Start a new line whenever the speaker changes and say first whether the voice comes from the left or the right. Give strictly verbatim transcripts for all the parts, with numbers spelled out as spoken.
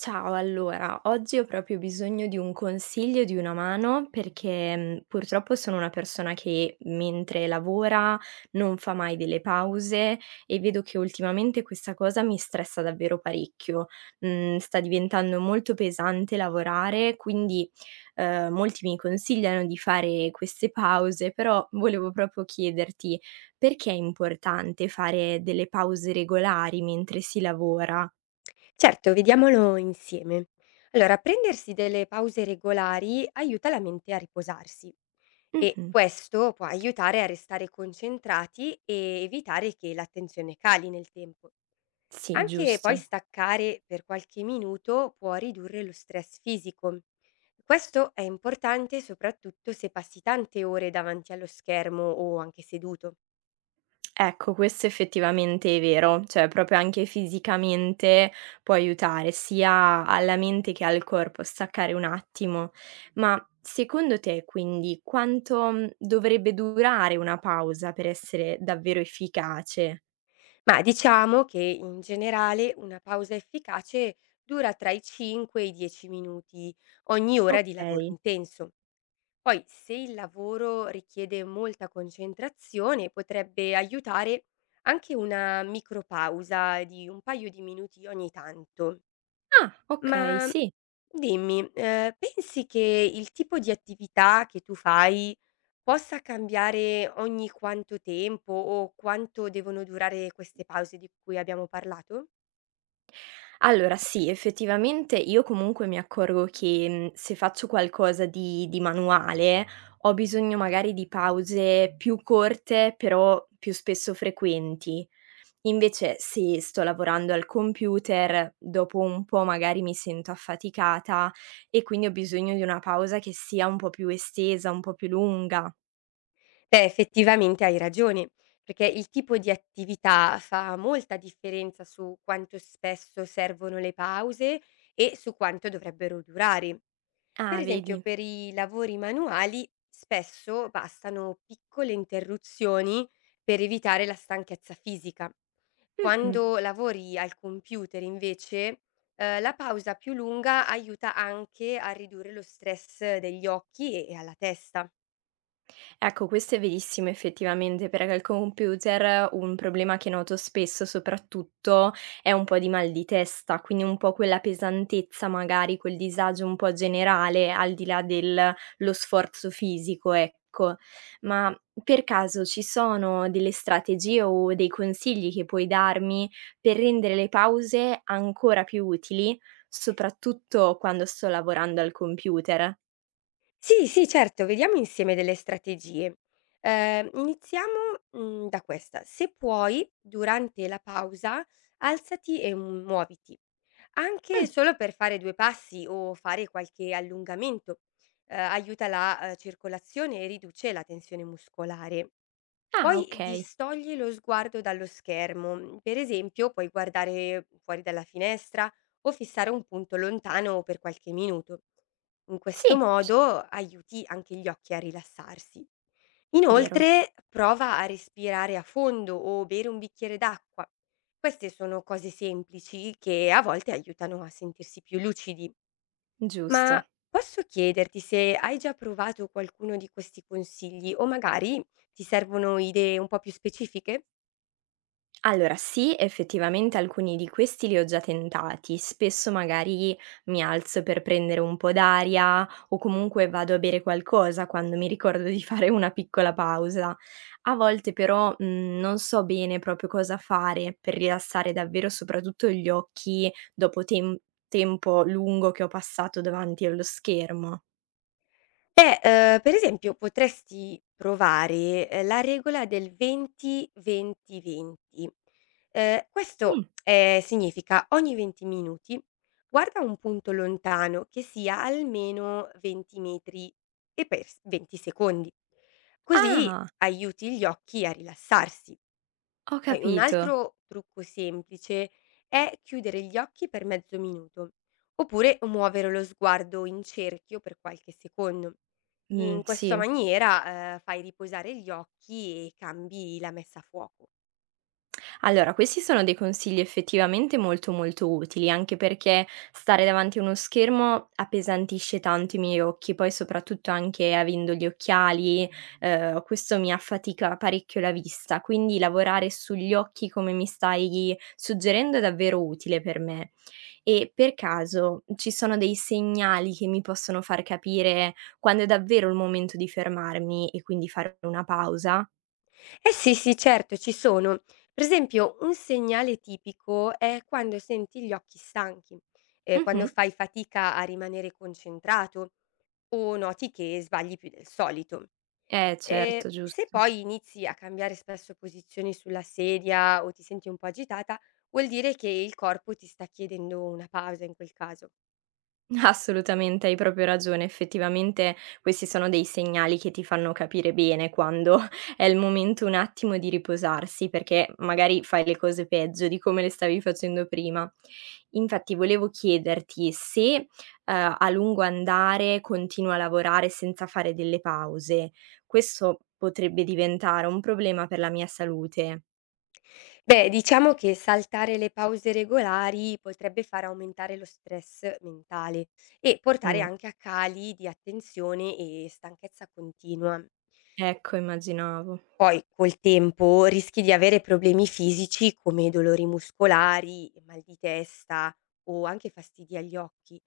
right: Ciao, allora, oggi ho proprio bisogno di un consiglio e di una mano perché, mhmm, purtroppo sono una persona che mentre lavora non fa mai delle pause e vedo che ultimamente questa cosa mi stressa davvero parecchio. Mhmm, sta diventando molto pesante lavorare, quindi, ehm, molti mi consigliano di fare queste pause, però volevo proprio chiederti: perché è importante fare delle pause regolari mentre si lavora?
left: Certo, vediamolo insieme. Allora, prendersi delle pause regolari aiuta la mente a riposarsi e
right: Mh-mh.
left: questo può aiutare a restare concentrati e evitare che l'attenzione cali nel tempo.
right: Sì,
left: Anche poi
right: giusto.
left: staccare per qualche minuto può ridurre lo stress fisico. Questo è importante soprattutto se passi tante ore davanti allo schermo o anche seduto.
right: Ecco, questo effettivamente è vero, cioè proprio anche fisicamente può aiutare sia alla mente che al corpo, staccare un attimo. Ma secondo te, quindi, quanto, mhmm, dovrebbe durare una pausa per essere davvero efficace?
left: Ma diciamo che in generale una pausa efficace dura tra i 5 e i 10 minuti ogni ora di lavoro
right: Okay.
left: intenso. Poi se il lavoro richiede molta concentrazione potrebbe aiutare anche una micropausa di un paio di minuti ogni tanto.
right: Ah, okay,
left: Ma
right: sì.
left: dimmi, eh, pensi che il tipo di attività che tu fai possa cambiare ogni quanto tempo o quanto devono durare queste pause di cui abbiamo parlato?
right: Allora sì, effettivamente io comunque mi accorgo che, mhmm, se faccio qualcosa di di manuale, ho bisogno magari di pause più corte, però più spesso frequenti. Invece se sto lavorando al computer, dopo un po' magari mi sento affaticata e quindi ho bisogno di una pausa che sia un po' più estesa, un po' più lunga.
left: Beh, effettivamente hai ragione, perché il tipo di attività fa molta differenza su quanto spesso servono le pause e su quanto dovrebbero durare. Per
right: Ah,
left: esempio,
right: vedi.
left: per i lavori manuali spesso bastano piccole interruzioni per evitare la stanchezza fisica.
right: Mh-mh.
left: Quando lavori al computer invece, ehm, la pausa più lunga aiuta anche a ridurre lo stress degli occhi e e alla testa.
right: Ecco, questo è verissimo effettivamente, perché al computer un problema che noto spesso soprattutto è un po' di mal di testa, quindi un po' quella pesantezza magari, quel disagio un po' generale, al di là del lo sforzo fisico, ecco. Ma per caso ci sono delle strategie o dei consigli che puoi darmi per rendere le pause ancora più utili, soprattutto quando sto lavorando al computer?
left: Sì, sì, certo, vediamo insieme delle strategie. Ehm, iniziamo, mhmm, da questa: se puoi, durante la pausa alzati e mm, muoviti, anche
right: Mh,
left: solo per fare 2 passi o fare qualche allungamento, ehm, aiuta la, ehm, circolazione e riduce la tensione muscolare.
right: ah
left: Poi
right: okay,
left: distogli lo sguardo dallo schermo, mhmm, per esempio puoi guardare fuori dalla finestra o fissare un punto lontano per qualche minuto. In questo
right: sì, c
left: modo aiuti anche gli occhi a rilassarsi.
right: vero.
left: Inoltre prova a respirare a fondo o bere un bicchiere d'acqua. Queste sono cose semplici che a volte aiutano a sentirsi più lucidi. Ma
right: Giusto.
left: posso chiederti se hai già provato qualcuno di questi consigli o magari ti servono idee un po' più specifiche?
right: Allora sì, effettivamente alcuni di questi li ho già tentati. Spesso magari mi alzo per prendere un po' d'aria o comunque vado a bere qualcosa quando mi ricordo di fare una piccola pausa. A volte però mh, non so bene proprio cosa fare per rilassare davvero soprattutto gli occhi dopo tem- tempo lungo che ho passato davanti allo schermo.
left: Beh, ehm, per esempio potresti provare, ehm, la regola del venti venti-venti. Ehm, questo,
right: Mm.
left: ehm, significa ogni 20 minuti guarda un punto lontano che sia almeno 20 metri e per s 20 secondi. Così
right: Ah,
left: aiuti gli occhi a rilassarsi.
right: ho
left: Poi un
right: capito.
left: altro trucco semplice è chiudere gli occhi per mezzo minuto, oppure muovere lo sguardo in cerchio per qualche secondo.
right: Mm,
left: In questa
right: sì.
left: maniera, eh, fai riposare gli occhi e cambi la messa a fuoco.
right: Allora, questi sono dei consigli effettivamente molto, molto utili, anche perché stare davanti a uno schermo appesantisce tanto i miei occhi, poi soprattutto anche avendo gli occhiali, ehm, questo mi affatica parecchio la vista, quindi lavorare sugli occhi come mi stai suggerendo è davvero utile per me. E per caso ci sono dei segnali che mi possono far capire quando è davvero il momento di fermarmi e quindi fare una pausa?
left: Eh sì, sì, certo, ci sono. Per esempio, un segnale tipico è quando senti gli occhi stanchi, eh, quando
right: Mh-mh.
left: fai fatica a rimanere concentrato o noti che sbagli più del solito.
right: Eh
left: Ehm,
right: certo,
left: se
right: giusto.
left: poi inizi a cambiare spesso posizioni sulla sedia o ti senti un po' agitata, vuol dire che il corpo ti sta chiedendo una pausa in quel caso.
right: Assolutamente, hai proprio ragione. Effettivamente questi sono dei segnali che ti fanno capire bene quando è il momento un attimo di riposarsi, perché magari fai le cose peggio di come le stavi facendo prima. Infatti volevo chiederti se, eh, a lungo andare continua a lavorare senza fare delle pause. Questo potrebbe diventare un problema per la mia salute.
left: Beh, diciamo che saltare le pause regolari potrebbe far aumentare lo stress mentale e portare
right: Mm.
left: anche a cali di attenzione e stanchezza continua.
right: Ecco, immaginavo.
left: Poi col tempo rischi di avere problemi fisici come dolori muscolari, mal di testa o anche fastidi agli occhi,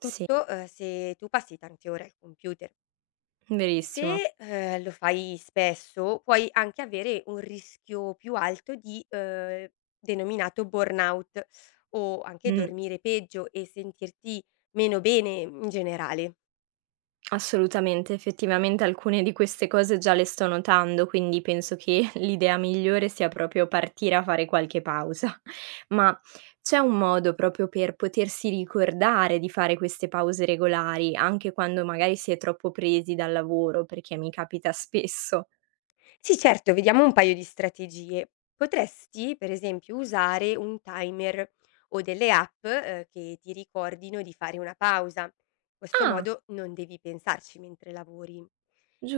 right: Sì,
left: eh, se tu passi tante ore al computer.
right: verissimo.
left: Se eh, lo fai spesso puoi anche avere un rischio più alto di eh, denominato burnout o anche
right: Mm.
left: dormire peggio e sentirti meno bene in generale.
right: Assolutamente, effettivamente alcune di queste cose già le sto notando, quindi penso che l'idea migliore sia proprio partire a fare qualche pausa. Ma c'è un modo proprio per potersi ricordare di fare queste pause regolari, anche quando magari si è troppo presi dal lavoro, perché mi capita spesso.
left: Sì, certo, vediamo un paio di strategie. Potresti, per esempio, usare un timer o delle app eh, che ti ricordino di fare una pausa. In questo
right: Ah,
left: modo non devi pensarci mentre lavori.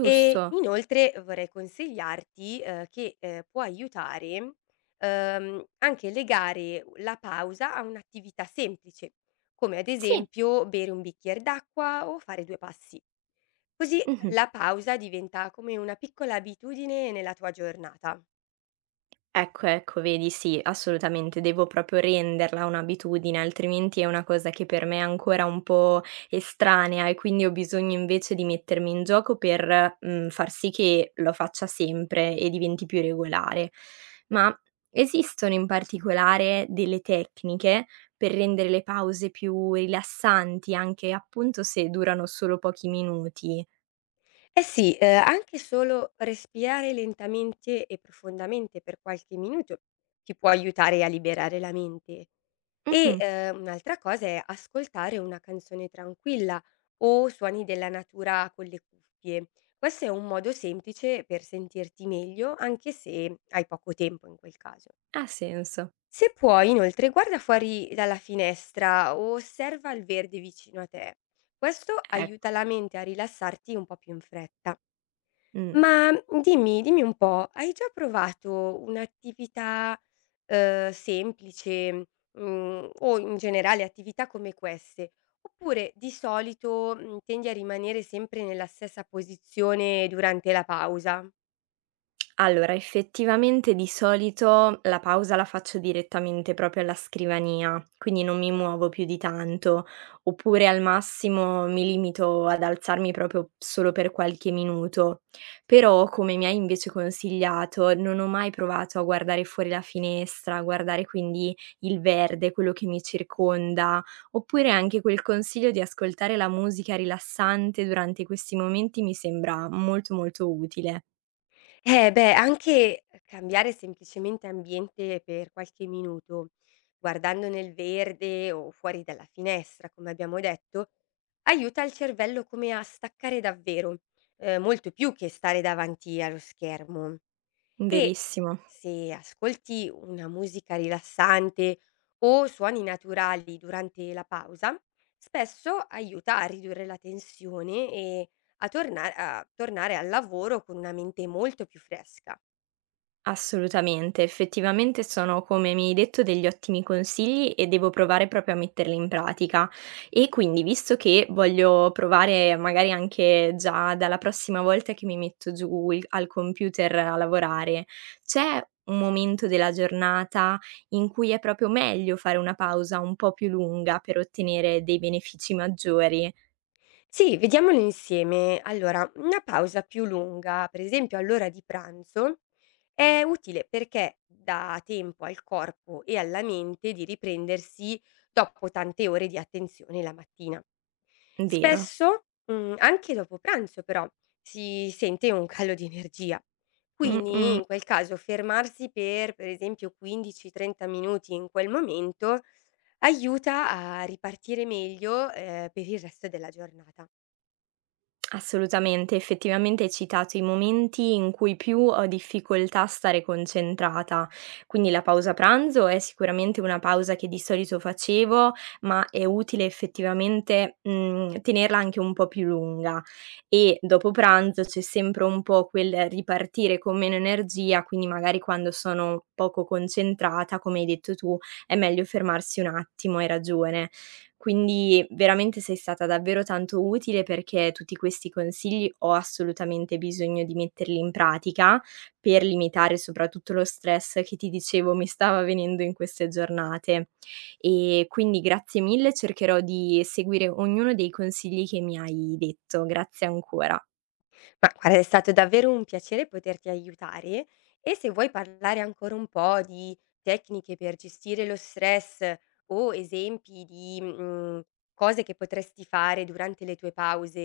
left: E inoltre vorrei consigliarti eh, che eh, può aiutare ehm, anche legare la pausa a un'attività semplice, come ad
right: Sì.
left: esempio bere un bicchiere d'acqua o fare due passi. Così
right: Mhm.
left: la pausa diventa come una piccola abitudine nella tua giornata.
right: Ecco, ecco, vedi, sì, assolutamente, devo proprio renderla un'abitudine, altrimenti è una cosa che per me è ancora un po' estranea e quindi ho bisogno invece di mettermi in gioco per, mhmm, far sì che lo faccia sempre e diventi più regolare. Ma esistono in particolare delle tecniche per rendere le pause più rilassanti, anche appunto se durano solo pochi minuti?
left: Eh sì, ehm, anche solo respirare lentamente e profondamente per qualche minuto ti può aiutare a liberare la mente. E,
right: Mh-mh,
left: ehm, un'altra cosa è ascoltare una canzone tranquilla o suoni della natura con le cuffie. Questo è un modo semplice per sentirti meglio, anche se hai poco tempo in quel caso.
right: ha senso,
left: Se puoi, inoltre, guarda fuori dalla finestra o osserva il verde vicino a te. Questo aiuta
right: ecco,
left: la mente a rilassarti un po' più in fretta.
right: mh.
left: Ma mhmm, dimmi, dimmi un po', hai già provato un'attività, ehm, semplice, mhmm, o in generale attività come queste? Oppure di solito, mhmm, tendi a rimanere sempre nella stessa posizione durante la pausa?
right: Allora, effettivamente di solito la pausa la faccio direttamente proprio alla scrivania, quindi non mi muovo più di tanto, oppure al massimo mi limito ad alzarmi proprio solo per qualche minuto. Però, come mi hai invece consigliato, non ho mai provato a guardare fuori la finestra, a guardare quindi il verde, quello che mi circonda, oppure anche quel consiglio di ascoltare la musica rilassante durante questi momenti mi sembra molto molto utile.
left: Eh beh, anche cambiare semplicemente ambiente per qualche minuto, guardando nel verde o fuori dalla finestra, come abbiamo detto, aiuta il cervello come a staccare davvero, eh, molto più che stare davanti allo schermo. E
right: Verissimo.
left: se ascolti una musica rilassante o suoni naturali durante la pausa, spesso aiuta a ridurre la tensione e a, torna- a tornare al lavoro con una mente molto più fresca.
right: Assolutamente, effettivamente sono, come mi hai detto, degli ottimi consigli e devo provare proprio a metterli in pratica. E quindi, visto che voglio provare magari anche già dalla prossima volta che mi metto giù il- al computer a lavorare, c'è un momento della giornata in cui è proprio meglio fare una pausa un po' più lunga per ottenere dei benefici maggiori,
left: Sì, vediamolo insieme. Allora, una pausa più lunga, per esempio all'ora di pranzo, è utile perché dà tempo al corpo e alla mente di riprendersi dopo tante ore di attenzione la mattina.
right: vero?
left: Spesso, mhmm, anche dopo pranzo però, si sente un calo di energia.
right: Mm,
left: Quindi
right: mm.
left: in quel caso fermarsi per, per esempio 15, 30 minuti in quel momento, aiuta a ripartire meglio, ehm, per il resto della giornata.
right: Assolutamente, effettivamente hai citato i momenti in cui più ho difficoltà a stare concentrata, quindi la pausa pranzo è sicuramente una pausa che di solito facevo, ma è utile effettivamente, mhmm, tenerla anche un po' più lunga e dopo pranzo c'è sempre un po' quel ripartire con meno energia, quindi magari quando sono poco concentrata, come hai detto tu, è meglio fermarsi un attimo, hai ragione. Quindi veramente sei stata davvero tanto utile perché tutti questi consigli ho assolutamente bisogno di metterli in pratica per limitare soprattutto lo stress che ti dicevo mi stava venendo in queste giornate. E quindi grazie mille, cercherò di seguire ognuno dei consigli che mi hai detto. Grazie ancora.
left: Ma guarda, è stato davvero un piacere poterti aiutare e se vuoi parlare ancora un po' di tecniche per gestire lo stress o esempi di mm, cose che potresti fare durante le tue pause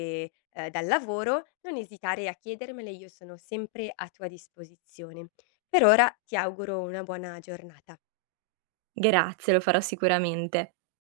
left: eh, dal lavoro, non esitare a chiedermele, io sono sempre a tua disposizione. Per ora ti auguro una buona giornata.
right: Grazie, lo farò sicuramente.